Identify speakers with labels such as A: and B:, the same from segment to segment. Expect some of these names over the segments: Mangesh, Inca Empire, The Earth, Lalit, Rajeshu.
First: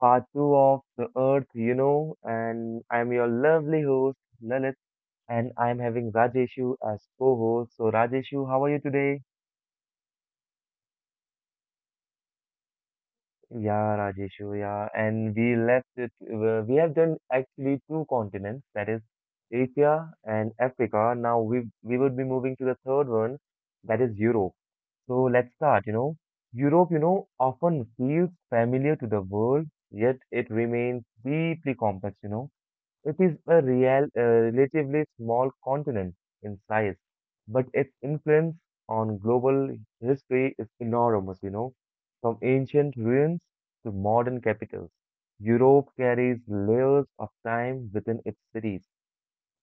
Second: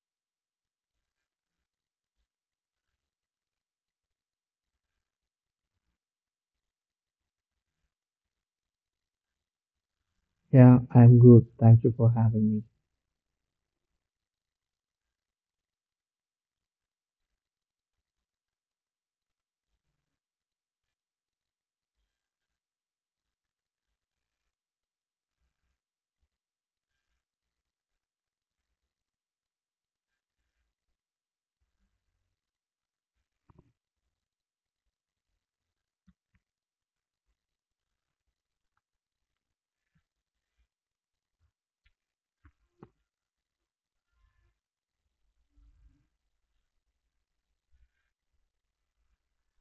A: part two of The Earth, and I'm your lovely host, Lalit, and I'm having Rajeshu as co-host. So Rajeshu, how are you today?
B: Yeah, I'm good. Thank you for having me.
A: Yeah, Rajeshu, yeah. And we left it, we have done actually two continents, that is Asia and Africa. Now we would be moving to the third one, that is Europe. So let's start. Europe, often feels familiar to the world, yet it remains deeply complex. It is a relatively small continent in size, but its influence on global history is enormous. From ancient ruins to modern capitals, Europe carries layers of time within its cities.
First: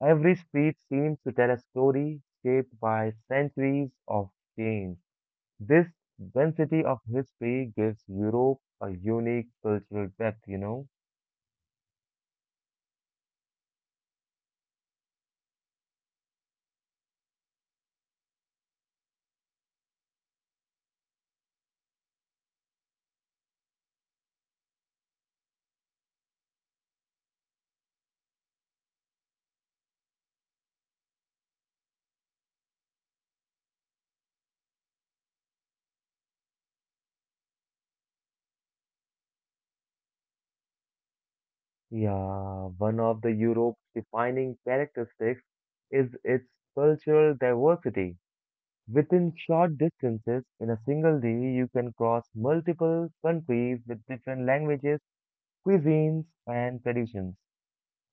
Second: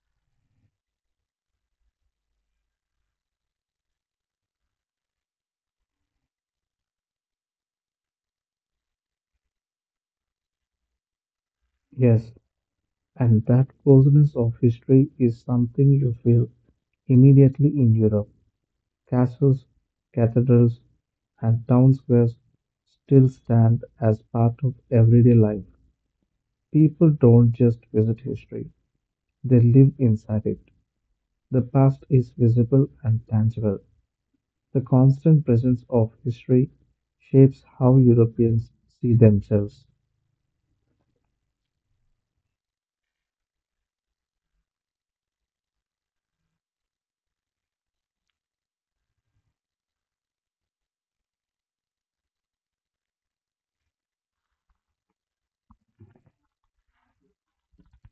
A: Every street seems to tell a story shaped by centuries of change. This density of history gives Europe a unique cultural depth.
B: Yes, and that closeness of history is something you feel immediately in Europe. Castles, cathedrals, and town squares still stand as part of everyday life. People don't just visit history, they live inside it. The past is visible and tangible. The constant presence of history shapes how Europeans see themselves.
A: Yeah, one of the Europe's defining characteristics is its cultural diversity. Within short distances, in a single day, you can cross multiple countries with different languages, cuisines, and traditions.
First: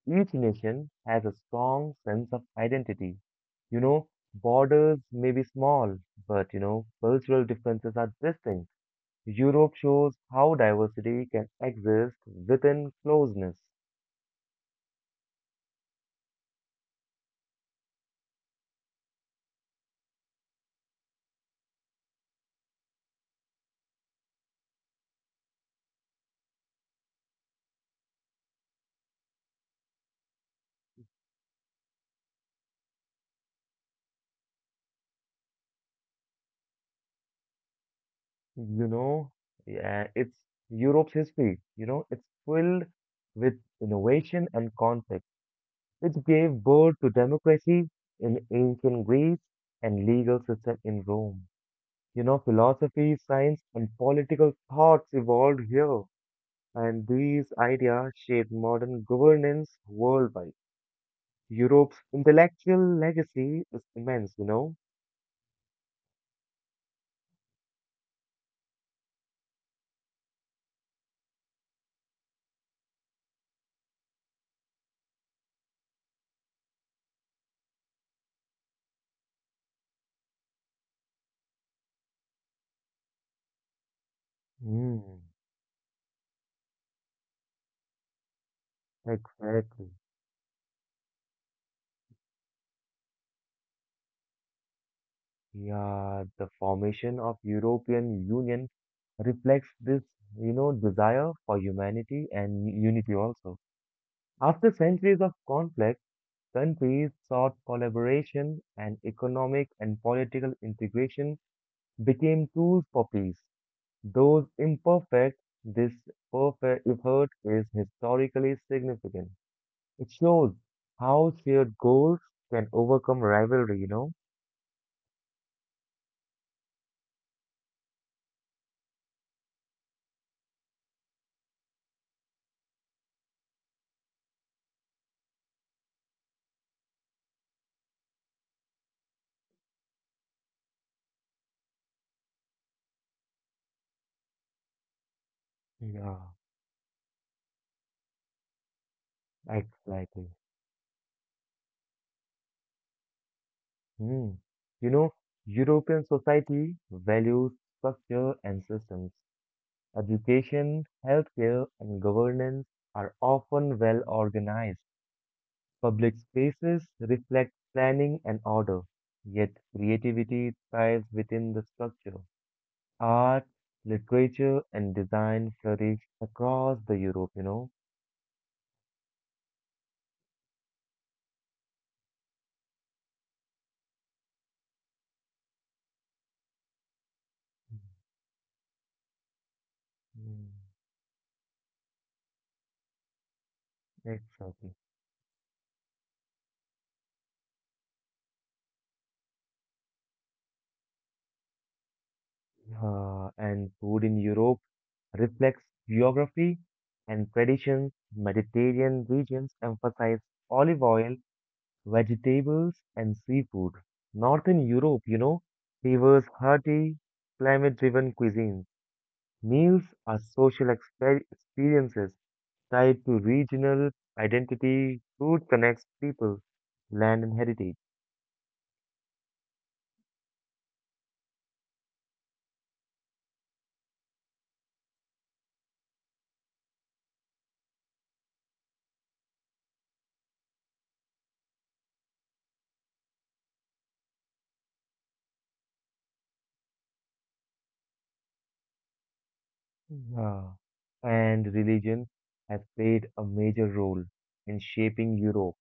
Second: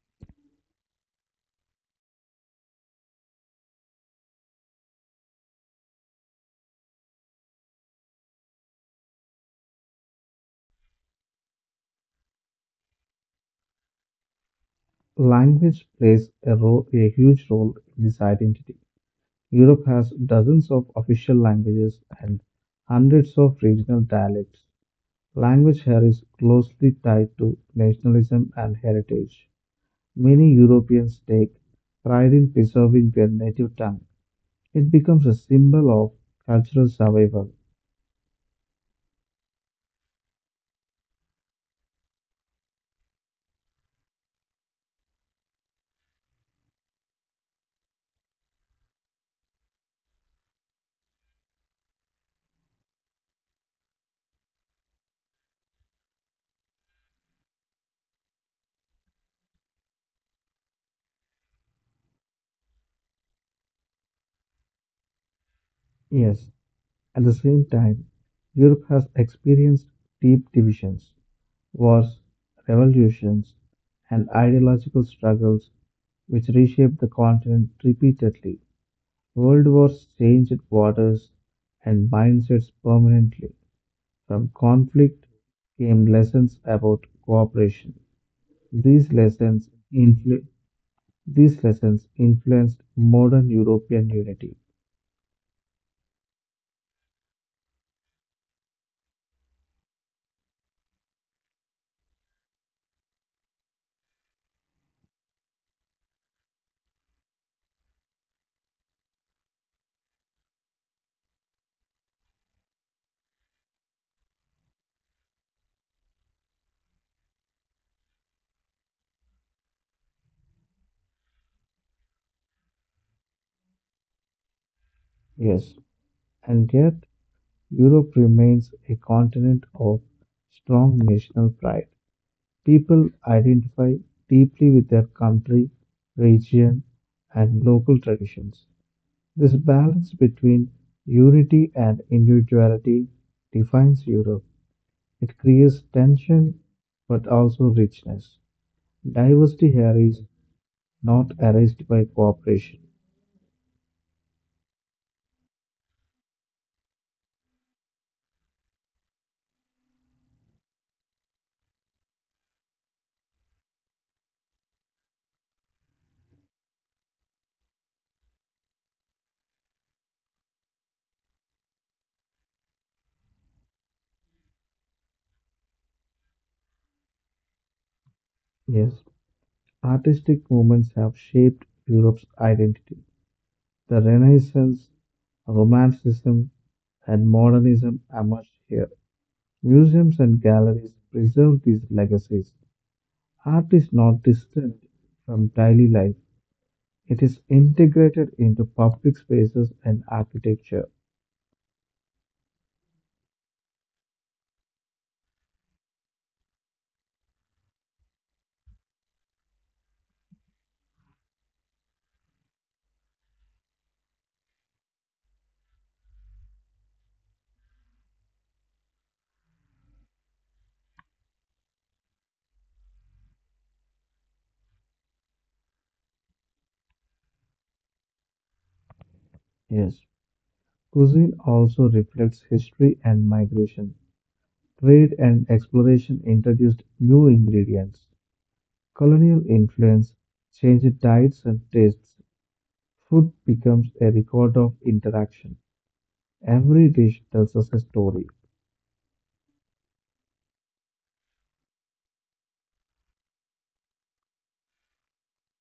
A: Each nation has a strong sense of identity. You know, borders may be small, but cultural differences are distinct. Europe shows how diversity can exist within closeness.
B: Language plays a huge role in this identity. Europe has dozens of official languages and hundreds of regional dialects. Language here is closely tied to nationalism and heritage. Many Europeans take pride in preserving their native tongue. It becomes a symbol of cultural survival.
A: You know, yeah, it's Europe's history. It's filled with innovation and conflict. It gave birth to democracy in ancient Greece and legal system in Rome. Philosophy, science, and political thoughts evolved here, and these ideas shaped modern governance worldwide. Europe's intellectual legacy is immense.
B: Yes, at the same time, Europe has experienced deep divisions. Wars, revolutions, and ideological struggles which reshaped the continent repeatedly. World wars changed waters and mindsets permanently. From conflict
A: Mm,
B: came lessons about cooperation. These lessons,
A: exactly.
B: influ- these lessons influenced modern European unity.
A: Yeah, the formation of European Union reflects this desire for humanity and unity also. After centuries of conflict, countries sought collaboration and economic and political integration became tools for peace. Those imperfect, this perfect effort is historically significant. It shows how shared goals can overcome rivalry.
B: Yes, and yet Europe remains a continent of strong national pride. People identify deeply with their country, region, and local traditions. This balance between unity and individuality defines Europe. It creates
A: Yeah,
B: tension but also richness. Diversity here is
A: exactly.
B: not erased by cooperation.
A: Hmm. You know, European society values structure and systems. Education, healthcare, and governance are often well organized. Public spaces reflect planning and order, yet creativity thrives within the structure. Art, literature, and design flourish across the Europe.
B: Yes, artistic movements have shaped Europe's identity. The Renaissance, Romanticism, and Modernism emerged here. Museums and
A: Mm,
B: galleries preserve these legacies. Art is not
A: Exactly.
B: distant from daily life, it is integrated into public spaces and architecture.
A: And food in Europe reflects geography and traditions. Mediterranean regions emphasize olive oil, vegetables, and seafood. Northern Europe, favors hearty, climate-driven cuisines. Meals are social experiences tied to regional identity. Food connects people, land, and heritage.
B: Yes, cuisine also reflects history and migration. Trade and exploration introduced new ingredients. Colonial influence changed diets and tastes. Food becomes a record of interaction. Every dish tells us a story.
A: Yeah. And religion has played a major role in shaping Europe.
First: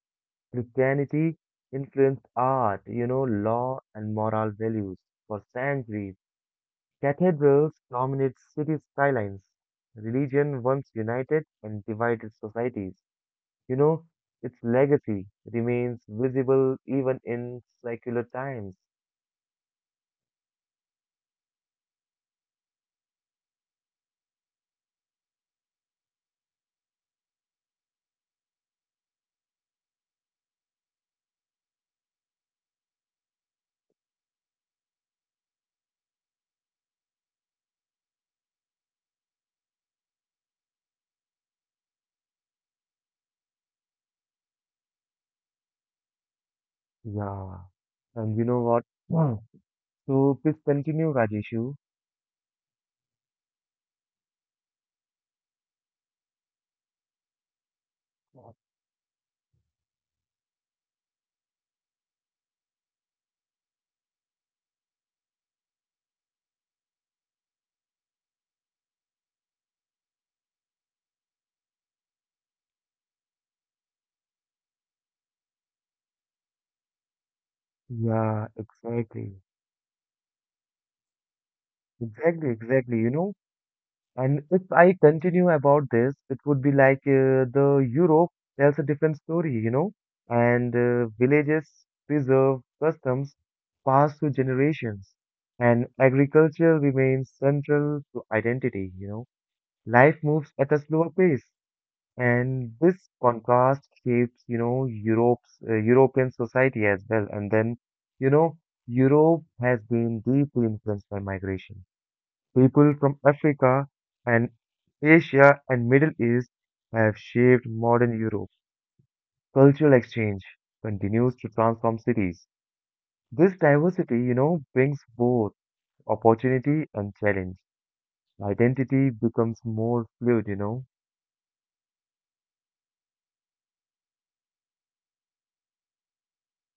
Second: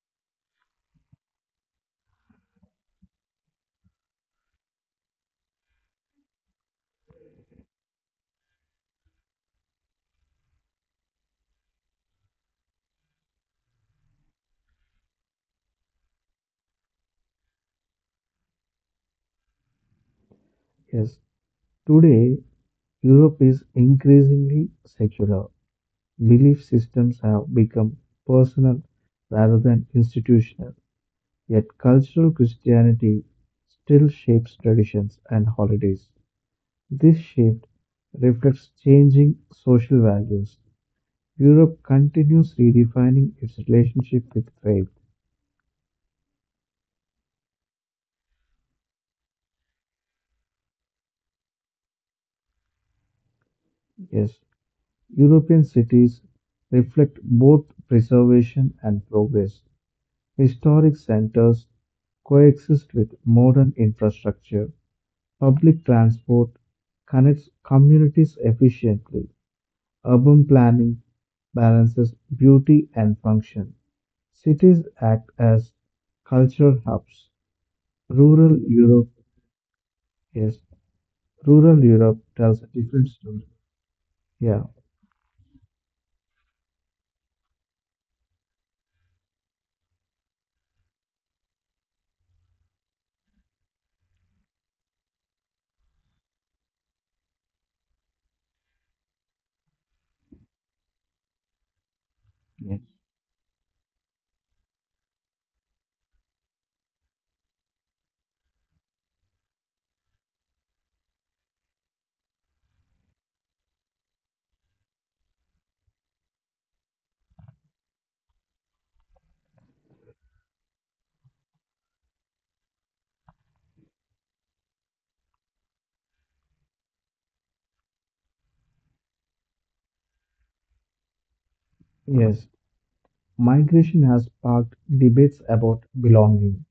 A: Christianity influenced art, law and moral values for centuries. Cathedrals dominate city skylines. Religion once united and divided societies. You know, its legacy remains visible even in secular times.
B: Yes, today Europe is increasingly secular. Belief systems have become personal rather than institutional, yet cultural Christianity still shapes traditions and holidays. This shift reflects changing social values. Europe continues redefining its relationship with faith.
A: Yeah. And you know what? Wow. So please continue, Rajeshu.
B: Yes, European cities reflect both preservation and progress. Historic centers coexist with modern infrastructure. Public transport connects communities efficiently. Urban planning balances beauty and function. Cities act as cultural hubs.
A: Yeah,
B: Rural Europe
A: exactly.
B: is rural Europe
A: Exactly,
B: tells a
A: exactly. You
B: different
A: know,
B: story.
A: And
B: Yeah.
A: if I continue about this, it would be like the Europe tells a different story, and villages preserve customs passed through generations, and agriculture remains central to identity. Life moves at a slower pace, and
B: Yes.
A: this contrast shapes Europe's European society as well. And then, you know, Europe has been deeply influenced by migration. People from Africa and Asia and Middle East have shaped modern Europe. Cultural exchange continues to transform cities. This diversity, brings both opportunity and challenge. Identity becomes more fluid.
B: Yes, migration has sparked debates about belonging.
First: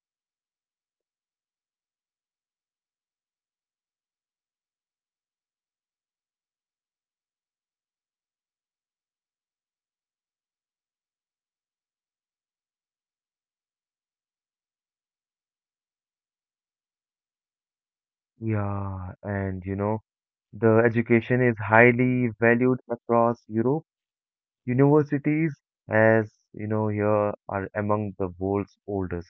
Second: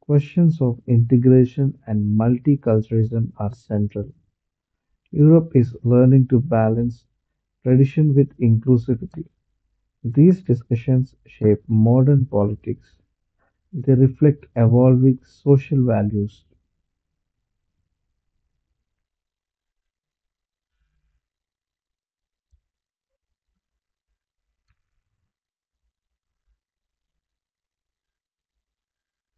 B: Questions of integration and multiculturalism are central. Europe is learning to balance tradition with inclusivity. These discussions shape modern politics. They reflect evolving social values.
A: Yeah, and the education is highly valued across Europe. Universities, as you know, here are among the world's oldest.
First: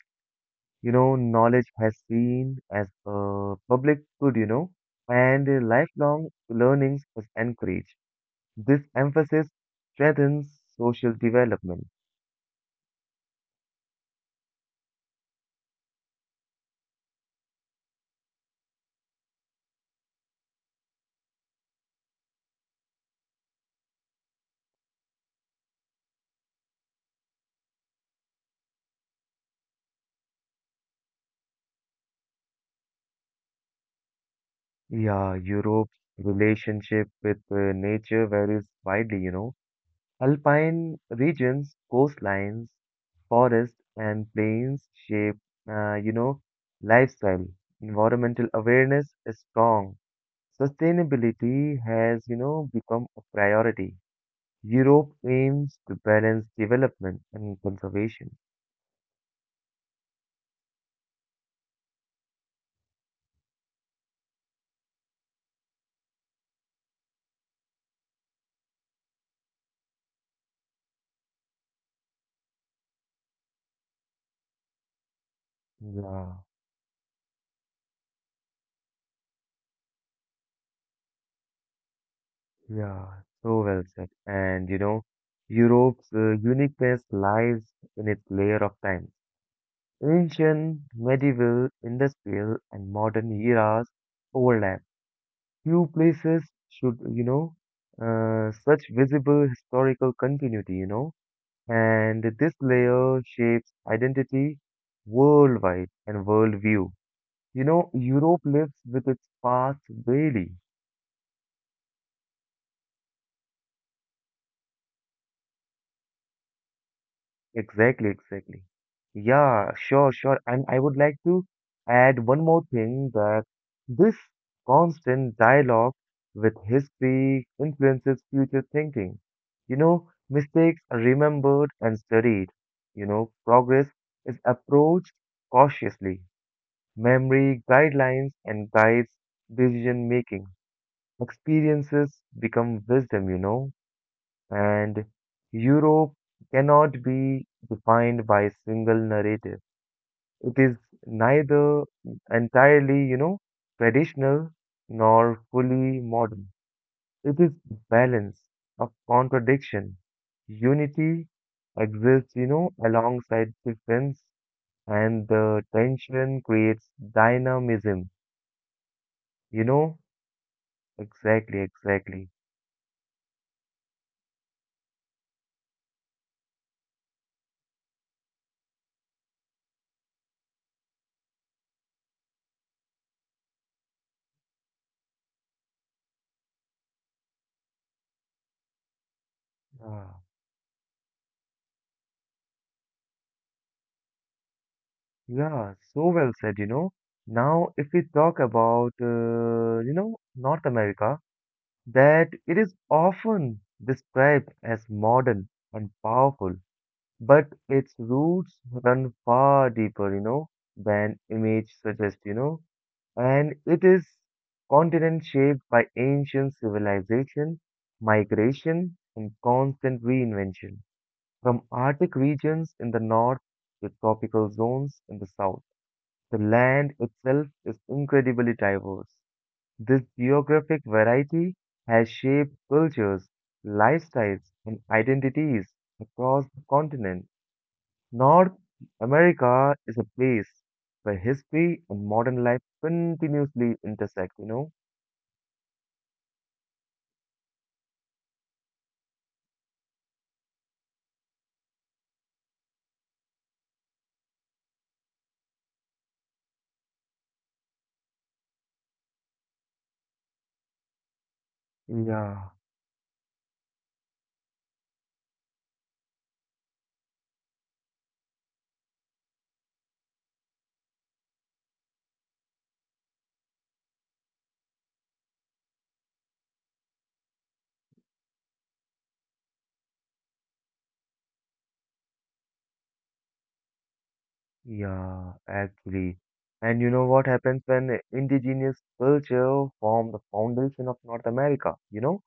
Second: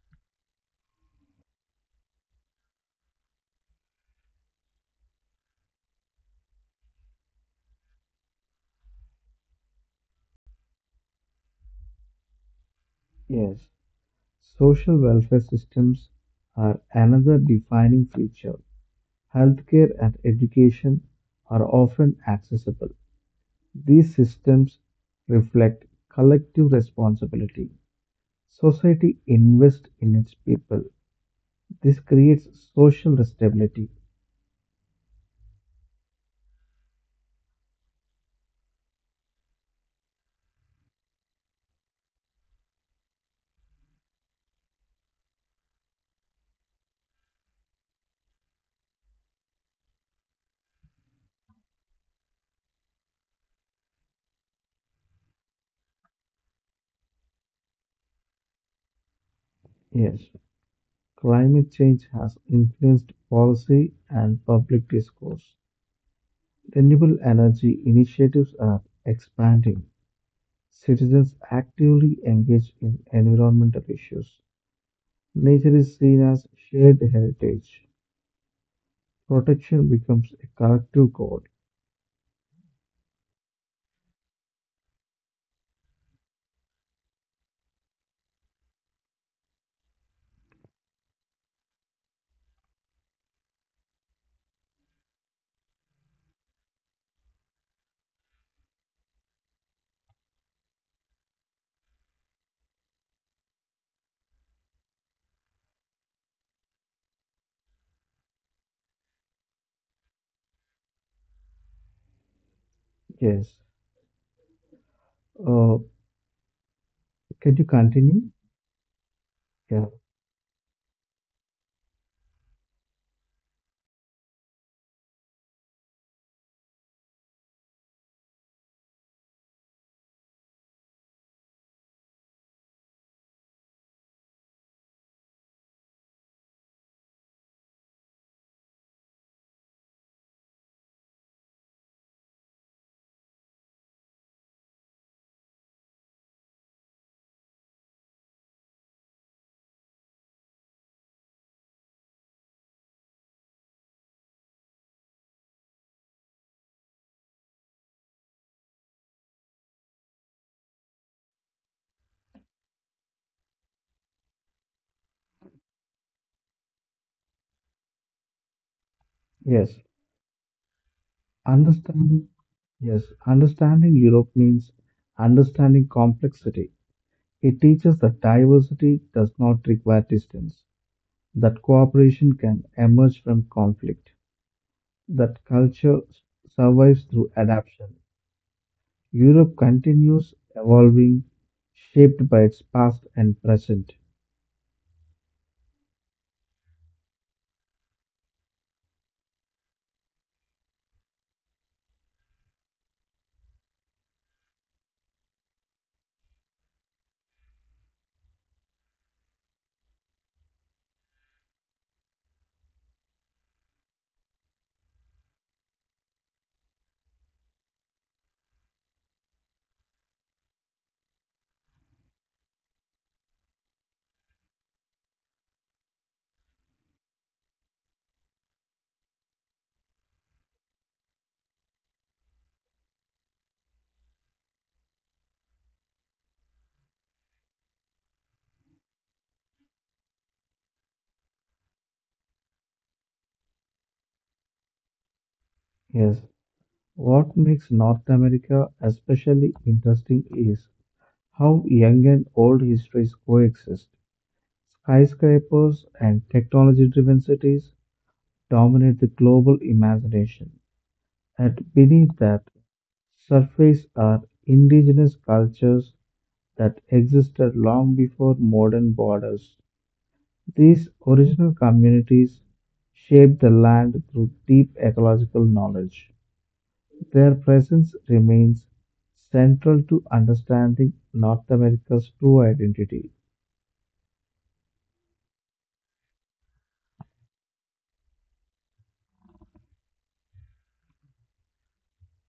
A: Knowledge has been as a public good, and lifelong learning was encouraged. This emphasis strengthens social development.
B: Yes, social welfare systems are another defining feature. Healthcare and education are often accessible. These systems reflect collective responsibility. Society invests in its people. This creates social stability.
A: Yeah, Europe's relationship with nature varies widely. Alpine regions, coastlines, forests, and plains shape, uh, you know, lifestyle. Environmental awareness is strong. Sustainability has become a priority. Europe aims to balance development and conservation.
B: Yes. Climate change has influenced policy and public discourse. Renewable energy initiatives are expanding. Citizens actively engage in environmental issues. Nature is seen
A: Yeah,
B: as shared heritage. Protection becomes a collective goal.
A: yeah, so well said. And Europe's uniqueness lies in its layer of time. Ancient, medieval, industrial, and modern eras overlap. Few places should such visible historical continuity, and this layer shapes identity worldwide and worldview. Europe lives with its past daily.
B: Yes. Uh, can you
A: Exactly,
B: continue?
A: exactly. Yeah,
B: Yeah.
A: sure, sure. And I would like to add one more thing that this constant dialogue with history influences future thinking. You know, mistakes are remembered and studied. You know, progress is approached cautiously. Memory guidelines and guides decision making. Experiences become wisdom. And Europe cannot be defined by a single narrative. It is neither entirely traditional nor fully modern. It is balance of contradiction. Unity exists alongside difference, and the tension creates dynamism. You
B: Yes.
A: know, exactly,
B: Understanding.
A: exactly.
B: Yes. Understanding Europe means understanding complexity. It teaches that diversity does not require distance, that cooperation can emerge from conflict, that culture survives through adaptation. Europe
A: Yeah.
B: continues evolving, shaped by its past and present.
A: Yeah, so well said. Now, if we talk about North America, that it is often described as modern and powerful, but its roots run far deeper than image suggests, and it is continent shaped by ancient civilization, migration, and constant reinvention, from Arctic regions in the north to tropical zones in the south. The land itself is incredibly diverse. This geographic variety has shaped cultures, lifestyles, and identities across the continent. North America is a place where history and modern life continuously intersect.
B: Yes, what makes North America especially interesting is how young and old histories coexist. Skyscrapers and technology driven cities dominate the global imagination, and beneath that
A: Yeah,
B: surface are indigenous cultures that existed long before modern borders. These original communities shaped the land through deep ecological knowledge. Their presence remains central to understanding North America's true identity.
A: yeah, actually. And you know what happens when indigenous culture form the foundation of North America? You know,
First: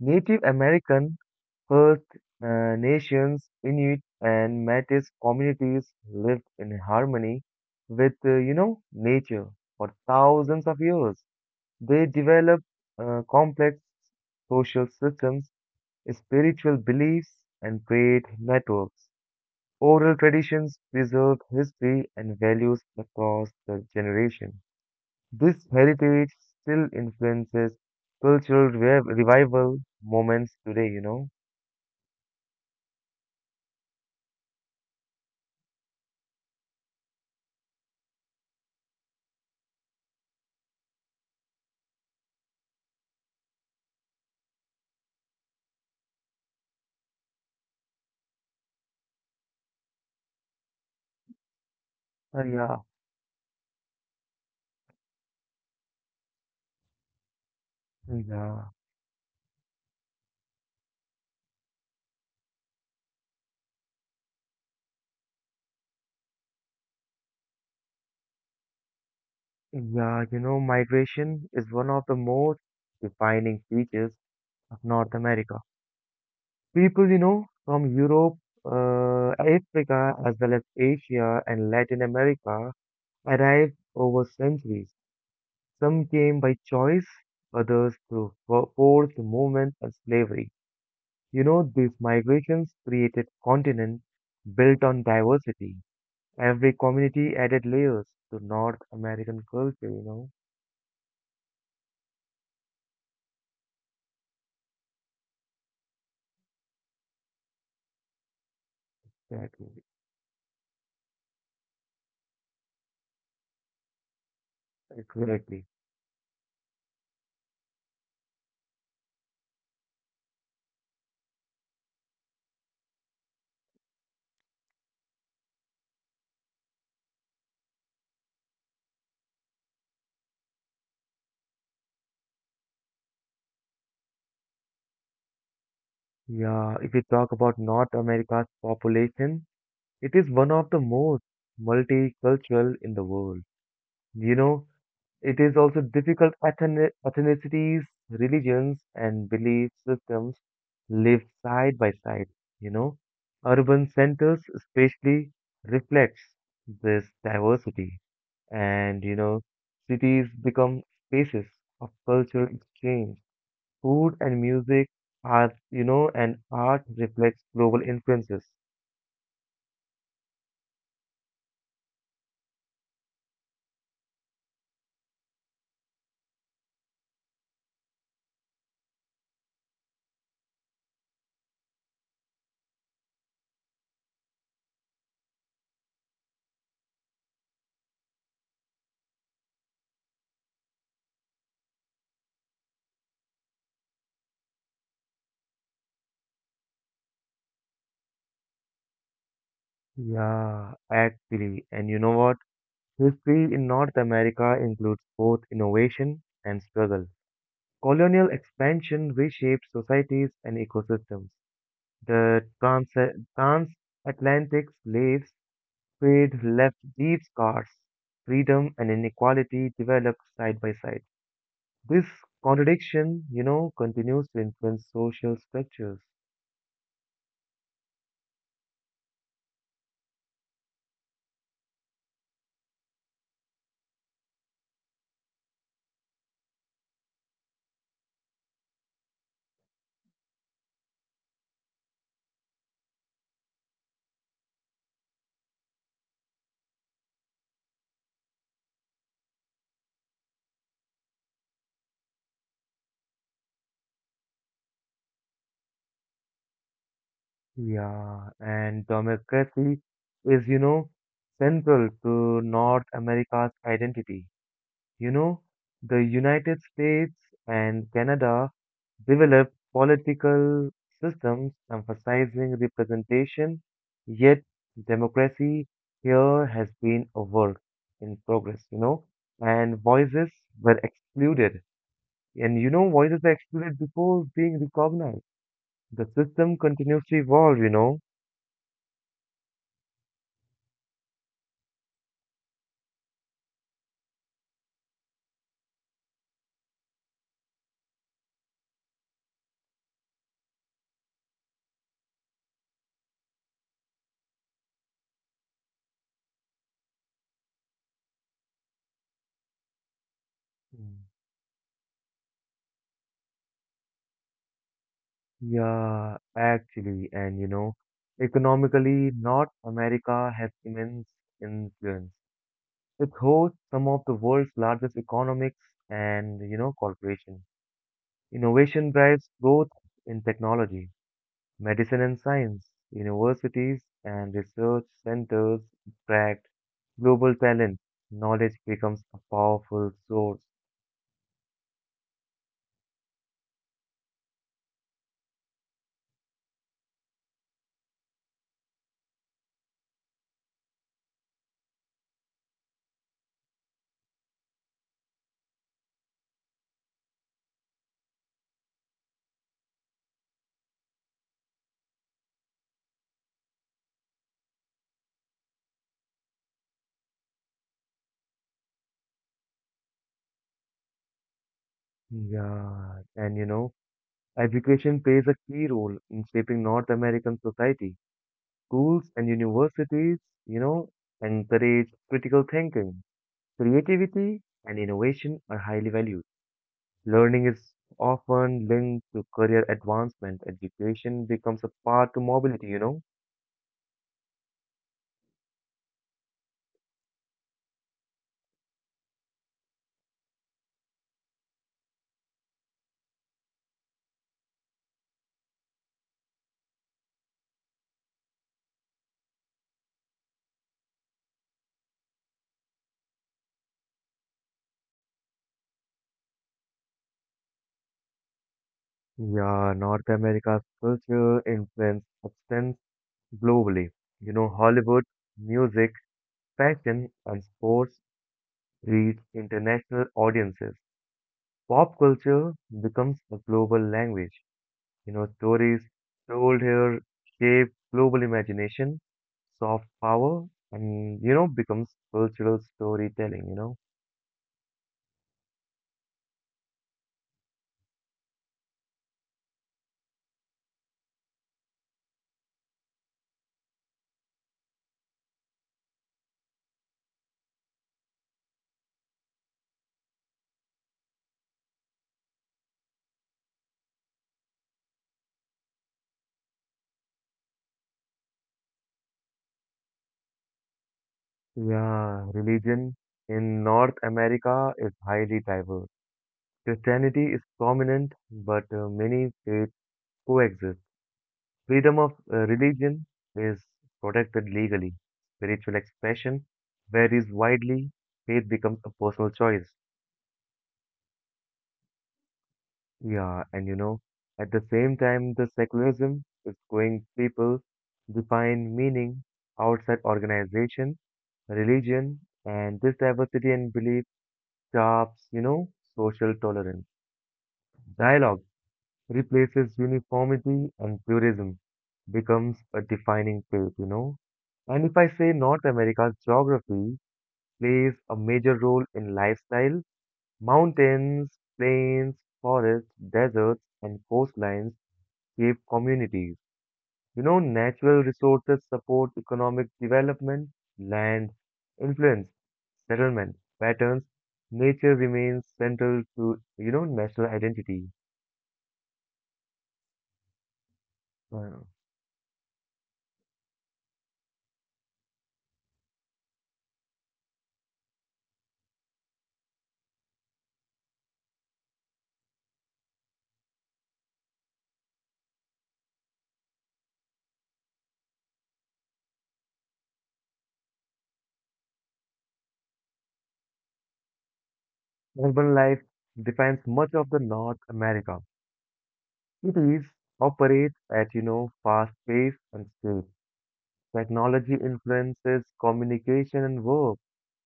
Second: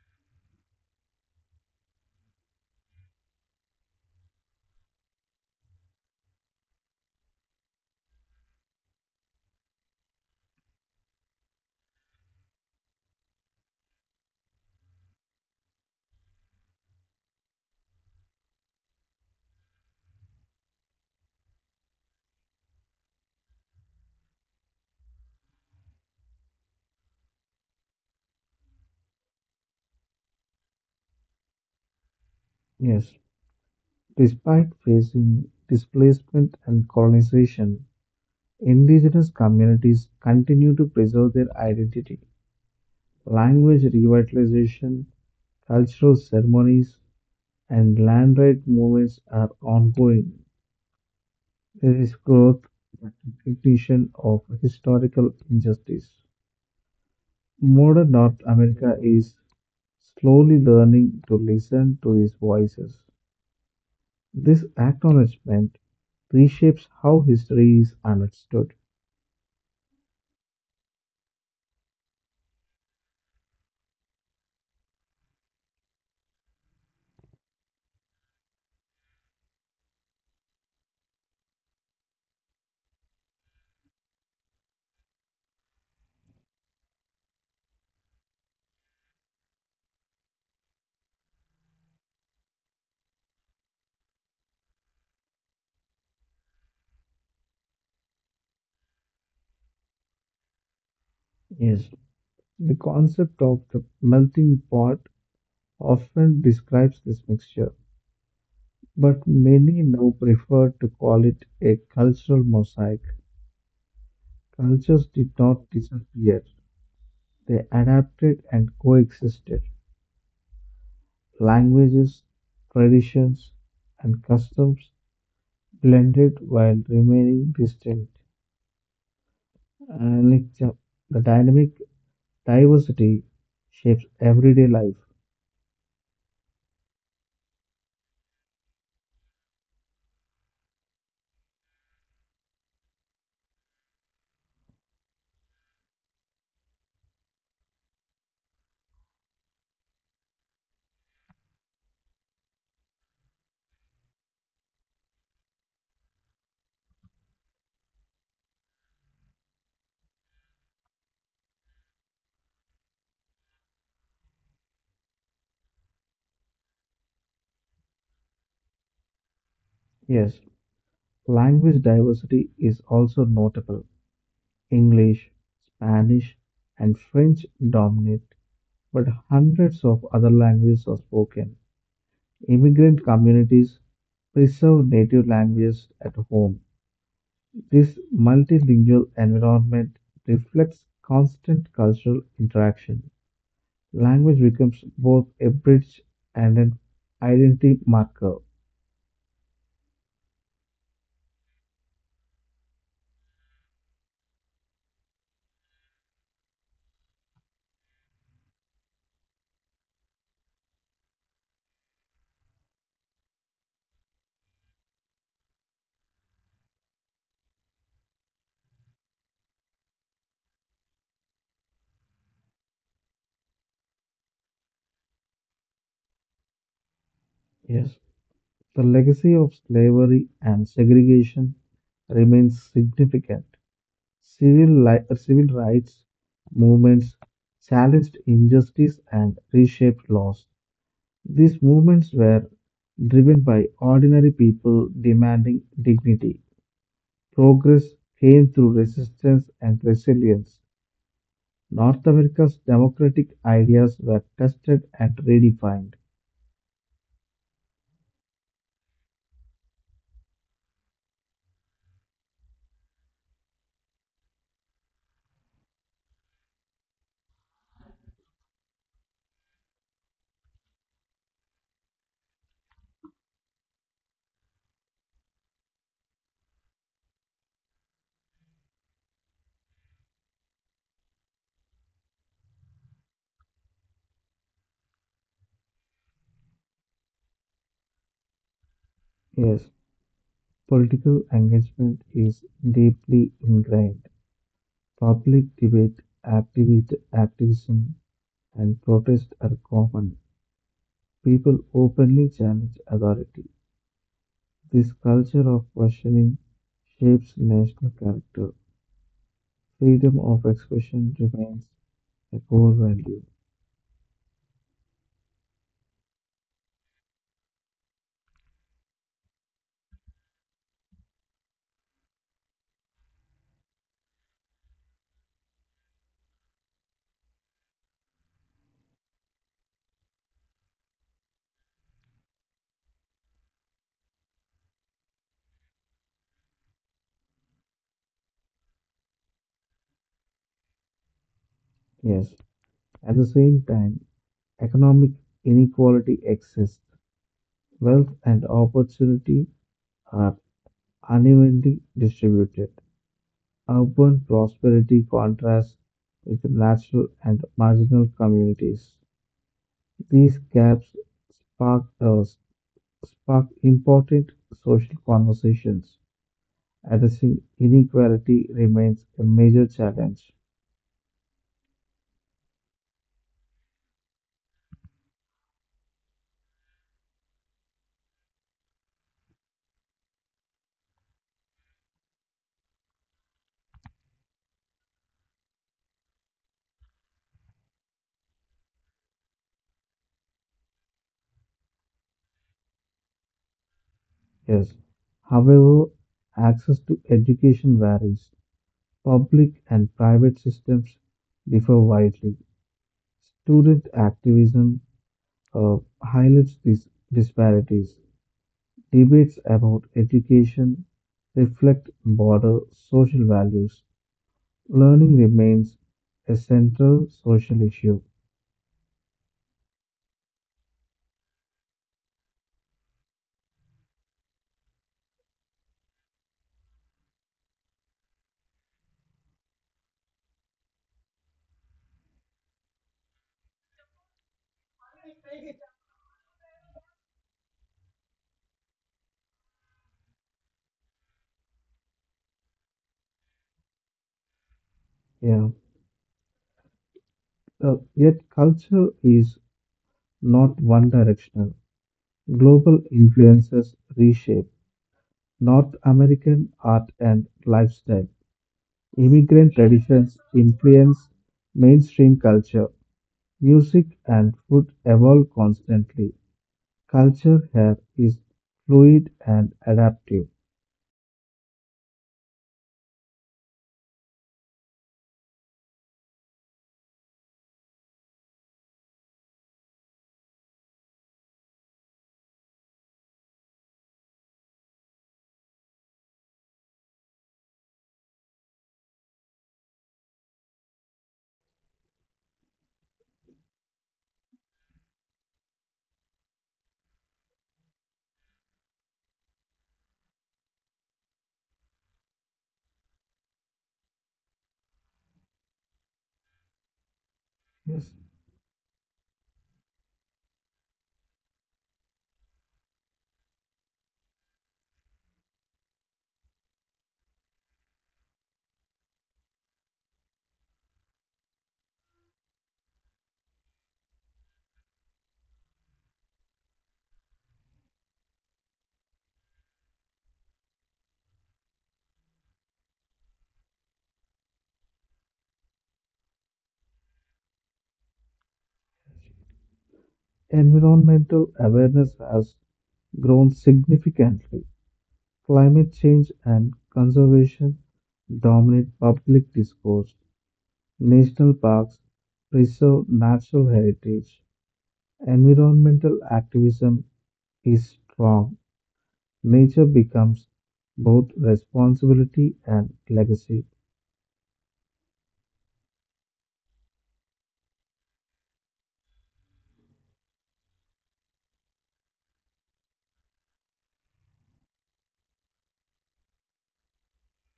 A: Native American First Nations, Inuit, and Métis communities lived in harmony with nature for thousands of years. They developed complex social systems, spiritual beliefs, and trade networks. Oral traditions preserved history and values across the generation. This heritage still influences cultural revival moments today.
B: Yes, despite facing displacement and colonization, indigenous communities continue to preserve their identity. Language revitalization, cultural ceremonies, and land right movements are ongoing. There is
A: Uh,
B: growth
A: yeah,
B: and recognition of historical injustice. Modern North
A: yeah.
B: America is slowly learning to listen to these voices. This acknowledgement reshapes how history is understood.
A: Yeah, you know, migration is one of the most defining features of North America. People from Europe, Africa, as well as Asia and Latin America arrived over centuries. Some came by choice, others through forced movement and slavery. You know, these migrations created continents built on diversity. Every community added layers to North American culture.
B: Yes, the concept of the melting pot often describes this mixture, but many
A: Exactly.
B: now prefer to call it a cultural mosaic. Cultures did
A: Exactly.
B: not disappear, they adapted and coexisted. Languages, traditions, and customs blended while remaining distinct. And it's a- the dynamic diversity shapes everyday life.
A: Yeah, if we talk about North America's population, it is one of the most multicultural in the world. You know, it is also difficult ethnicities, religions, and belief systems live side by side. You know, urban centers especially reflects this diversity, and cities become spaces of cultural exchange. Food and music and art reflects global influences.
B: Yes, language diversity is also notable. English, Spanish, and French dominate, but hundreds of other languages are spoken. Immigrant communities preserve native languages at home. This multilingual environment reflects constant cultural interaction. Language becomes both a bridge and an identity marker.
A: Yeah, actually. And you know what? History in North America includes both innovation and struggle. Colonial expansion reshaped societies and ecosystems. The transatlantic slave trade left deep scars. Freedom and inequality developed side by side. This contradiction continues to influence social structures.
B: Yes, the legacy of slavery and segregation remains significant. Civil rights movements challenged injustice and reshaped laws. These movements were driven by ordinary people demanding dignity. Progress came through resistance and resilience. North America's democratic ideas were tested and redefined.
A: Yeah, and democracy is central to North America's identity. You know, the United States and Canada developed political systems emphasizing representation, yet democracy here has been a work in progress, and voices were excluded. And you know, voices were excluded before being recognized. The system continues to evolve.
B: Yes, political engagement is deeply ingrained. Public debate, activism, and protest are common. People openly challenge authority. This culture of questioning shapes national character. Freedom of expression remains a core value,
A: Yeah, actually, and economically, North America has immense influence. It hosts some of the world's largest economics and corporations. Innovation drives growth in technology, medicine and science. Universities and research centers attract global talent. Knowledge becomes a powerful source.
B: yes. At the same time, economic inequality exists. Wealth and opportunity are unevenly distributed. Urban prosperity contrasts with natural and marginal communities. These gaps spark, uh, spark important social conversations. Addressing inequality remains a major challenge.
A: Yeah, and education plays a key role in shaping North American society. Schools and universities, you know, encourage critical thinking. Creativity and innovation are highly valued. Learning is often linked to career advancement. Education becomes a path to mobility.
B: Yes. However, access to education varies. Public and private systems differ widely. Student activism uh, highlights these disparities. Debates about education reflect broader social values. Learning remains a central social issue.
A: Yeah, North America's culture influence extends globally. Hollywood, music, fashion, and sports reach international audiences. Pop culture becomes a global language. Stories told here shape global imagination, soft power, and becomes cultural storytelling.
B: Yeah. Yet culture is not one directional. Global influences reshape North American art and lifestyle, immigrant traditions influence mainstream culture. Music and food evolve constantly. Culture here is fluid and adaptive.
A: Yeah, religion in North America is highly diverse. Christianity is prominent, but many faiths coexist. Freedom of religion is protected legally. Spiritual expression varies widely. Faith becomes a personal choice. Yeah, and at the same time, the secularism is going people define meaning outside organization, religion, and this diversity and belief sharps social tolerance.
B: Yes.
A: Dialogue replaces uniformity and purism becomes a defining trait. And if I say North America's geography plays a major role in lifestyle, mountains, plains, forests, deserts, and coastlines cave communities. Natural resources support economic development, land, influence, settlement patterns. Nature remains central to national identity.
B: Environmental
A: Uh,
B: awareness has grown significantly. Climate change and conservation dominate public discourse. National parks preserve natural heritage. Environmental activism is strong, nature becomes both responsibility and legacy.
A: urban life defines much of the North America. Cities operate at fast pace and scale. Technology influences communication and work.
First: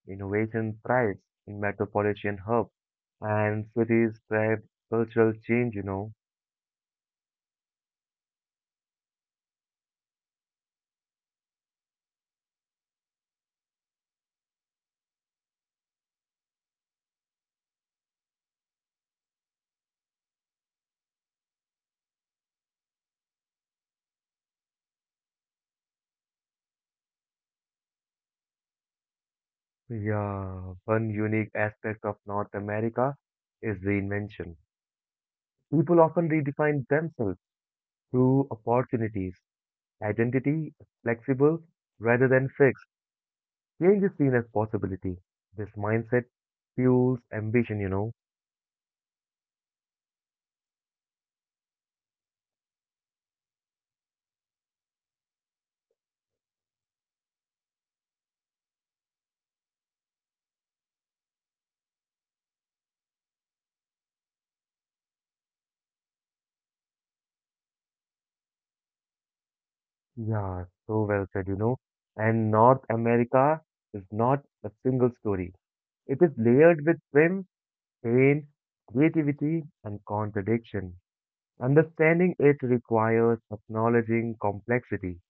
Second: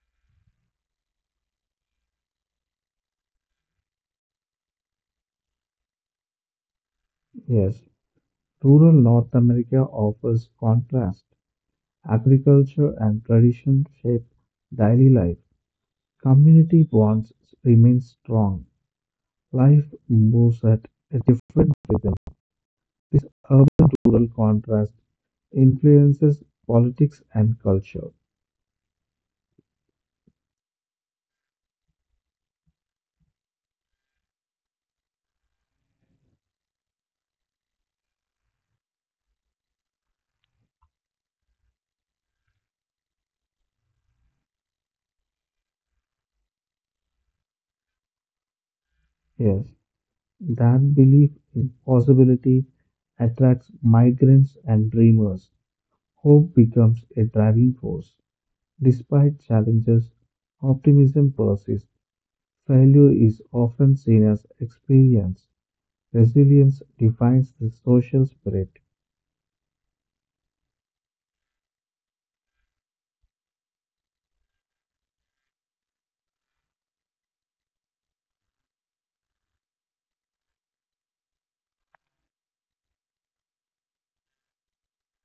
A: Innovation thrives in metropolitan hubs and cities drive cultural change.
B: Yes, rural North America offers contrast. Agriculture and tradition shape daily life. Community bonds remain strong. Life moves at a different rhythm. This urban rural contrast influences politics and culture.
A: Yeah, one unique aspect of North America is reinvention. People often redefine themselves through opportunities. Identity is flexible rather than fixed. Change is seen as possibility. This mindset fuels ambition.
B: Yes, that belief in possibility attracts migrants and dreamers. Hope becomes a driving force. Despite challenges, optimism persists. Failure is often seen as experience. Resilience defines the social spirit.
A: Yeah, so well said. And North America is not a single story. It is layered with swim, pain, creativity, and contradiction. Understanding it requires acknowledging complexity.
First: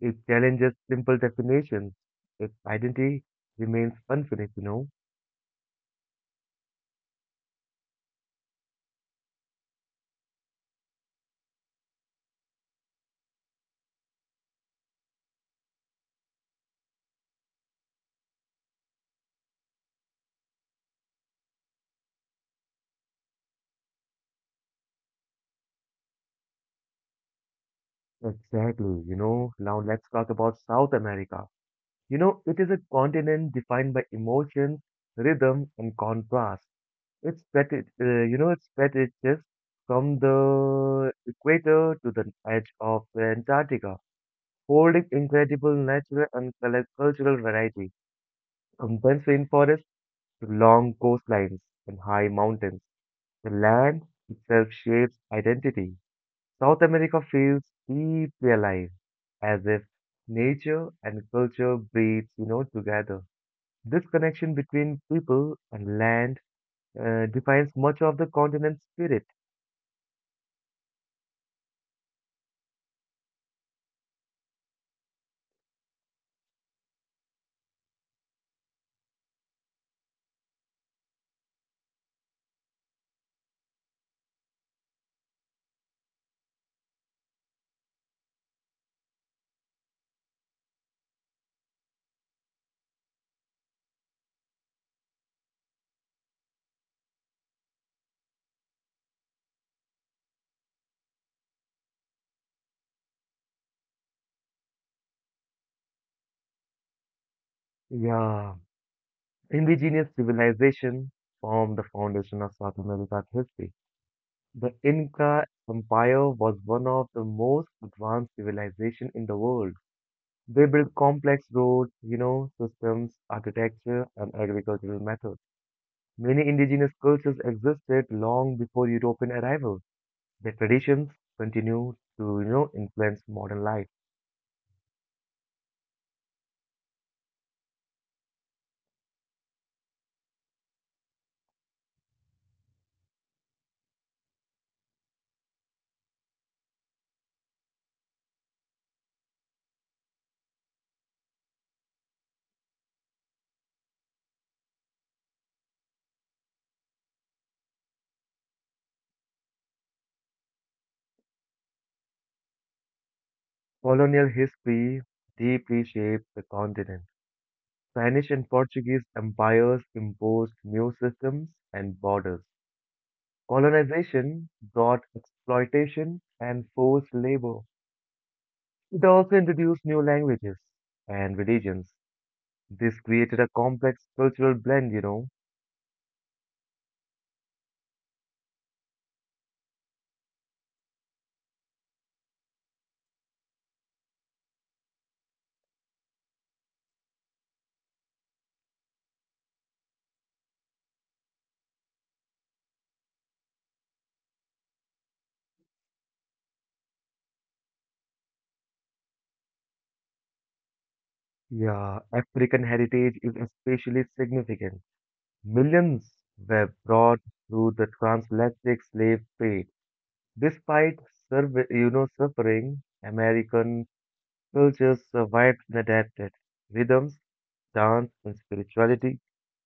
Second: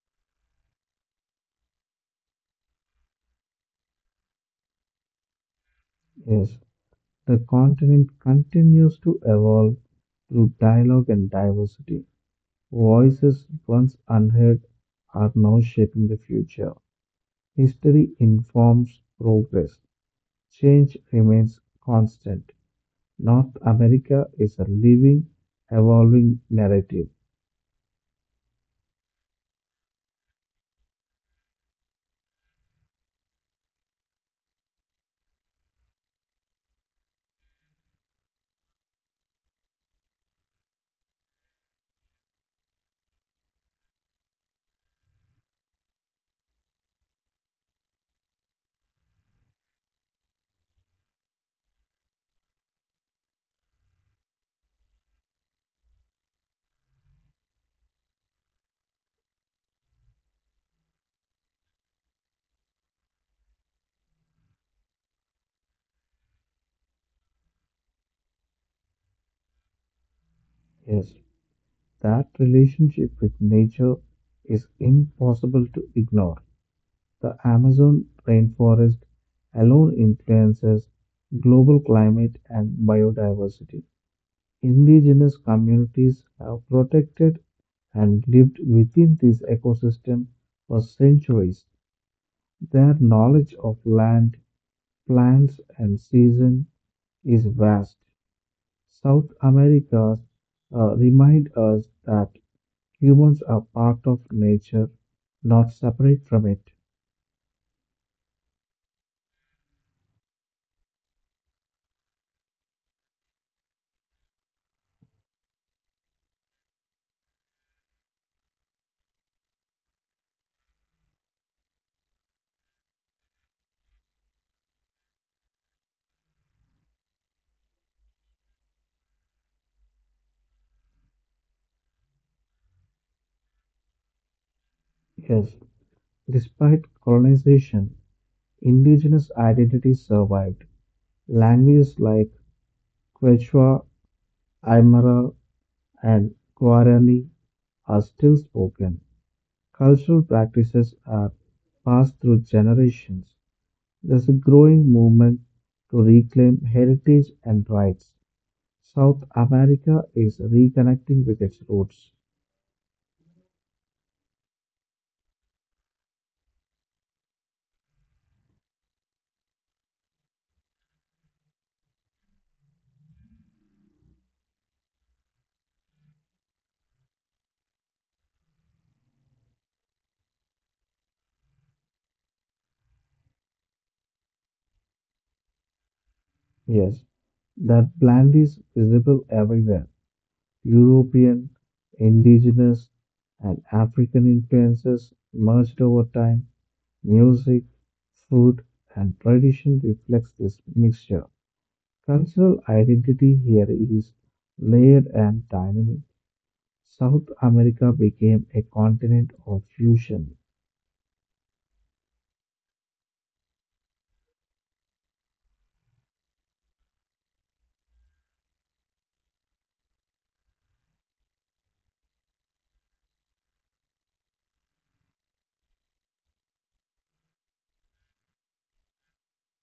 A: It challenges simple definitions. Its identity remains infinite.
B: Yes, the continent continues to evolve through dialogue and diversity. Voices once unheard are now shaping the future. History informs progress. Change remains constant. North America is a living, evolving narrative.
A: Exactly. Now let's talk about South America. You know, it is a continent defined by emotions, rhythm, and contrast. It stretches from the equator to the edge of Antarctica, holding incredible natural and cultural variety. Intense rainforests to long coastlines and high mountains. The land itself shapes identity. South America feels deeply alive, as if nature and culture breathes together. This connection between people and land defines much of the continent's spirit.
B: Yes, that relationship with nature is impossible to ignore. The Amazon rainforest alone influences global climate and biodiversity. Indigenous communities have protected and lived within this ecosystem for centuries. Their knowledge of land, plants, and season is vast. South America remind us that humans are part of nature, not separate from it.
A: Yeah, indigenous civilization formed the foundation of South America's history. The Inca Empire was one of the most advanced civilization in the world. They built complex roads, systems, architecture, and agricultural methods. Many indigenous cultures existed long before European arrival. Their traditions continue to influence modern life.
B: Yes, despite colonization, indigenous identities survived. Languages like Quechua, Aymara, and Guarani are still spoken. Cultural practices are passed through generations. There's a growing movement to reclaim heritage and rights. South America is reconnecting with its roots.
A: Colonial history deeply shaped the continent. Spanish and Portuguese empires imposed new systems and borders. Colonization brought exploitation and forced labor. It also introduced new languages and religions. This created a complex cultural blend.
B: Yes, that blend is visible everywhere. European, indigenous, and African influences merged over time. Music, food, and tradition reflects this mixture. Cultural identity here is layered and dynamic. South America became a continent of fusion.
A: Yeah, African heritage is especially significant. Millions were brought through the transatlantic slave trade. Despite suffering, American cultures survived and adapted. Rhythms, dance, and spirituality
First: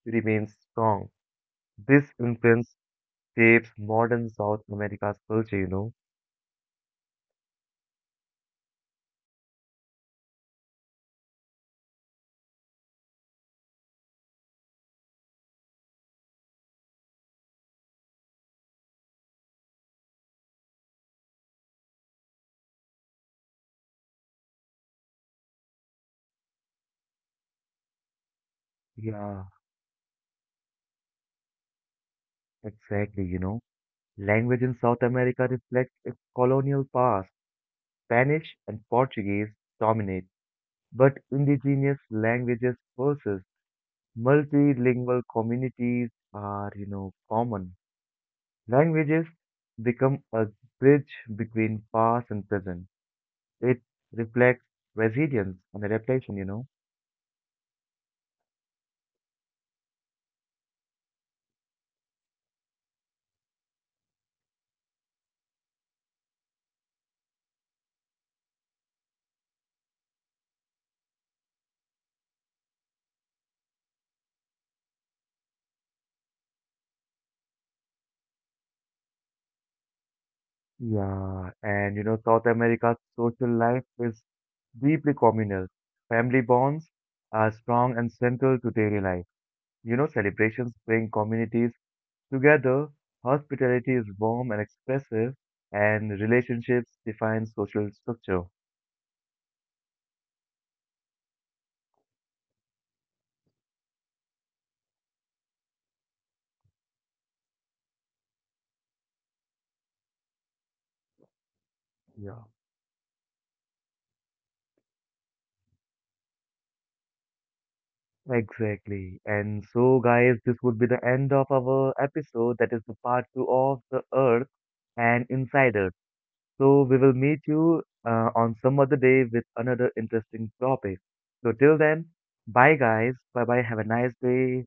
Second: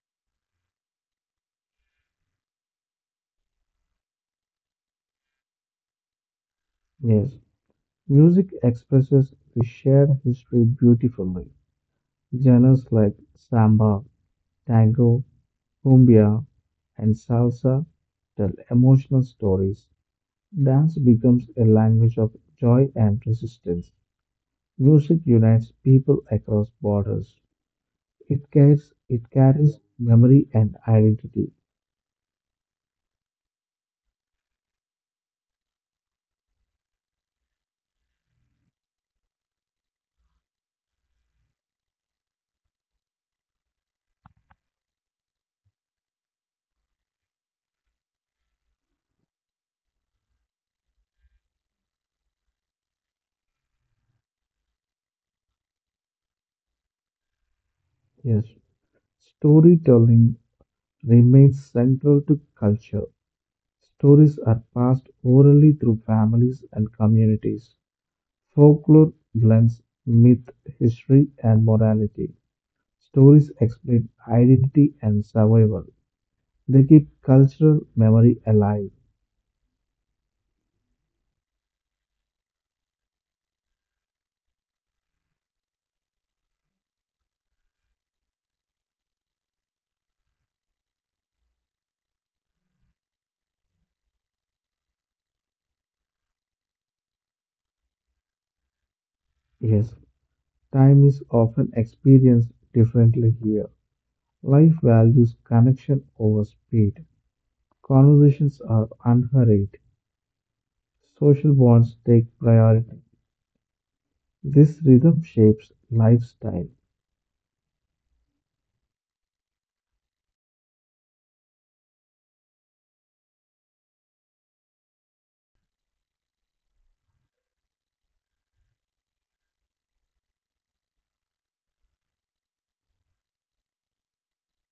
A: remain strong. This influence shapes modern South America's culture.
B: Yes, music expresses the shared history beautifully. Genres like samba, tango, cumbia, and salsa tell emotional stories. Dance becomes a language of joy and resistance. Music unites people across borders. It carries, it
A: Yeah,
B: carries memory and identity.
A: exactly. Language in South America reflects its colonial past. Spanish and Portuguese dominate, but indigenous languages persist. Multilingual communities are common. Languages become a bridge between past and present. It reflects resilience and adaptation.
B: Yes, storytelling remains central to culture. Stories are passed orally through families and communities. Folklore blends myth, history, and morality. Stories explain identity and survival. They keep cultural memory alive.
A: Yeah, and South America's social life is deeply communal. Family bonds are strong and central to daily life. Celebrations bring communities together, hospitality is warm and expressive, and relationships define social structure.
B: Yes, time is often experienced differently here. Life values connection over speed. Conversations are unhurried. Social bonds take
A: Yeah,
B: priority. This rhythm shapes lifestyle.
A: exactly. And so, guys, this would be the end of our episode, that is the part two of The Earth and Insider. So, we will meet you on some other day with another interesting topic. So, till then, bye, guys. Bye bye. Have a nice day.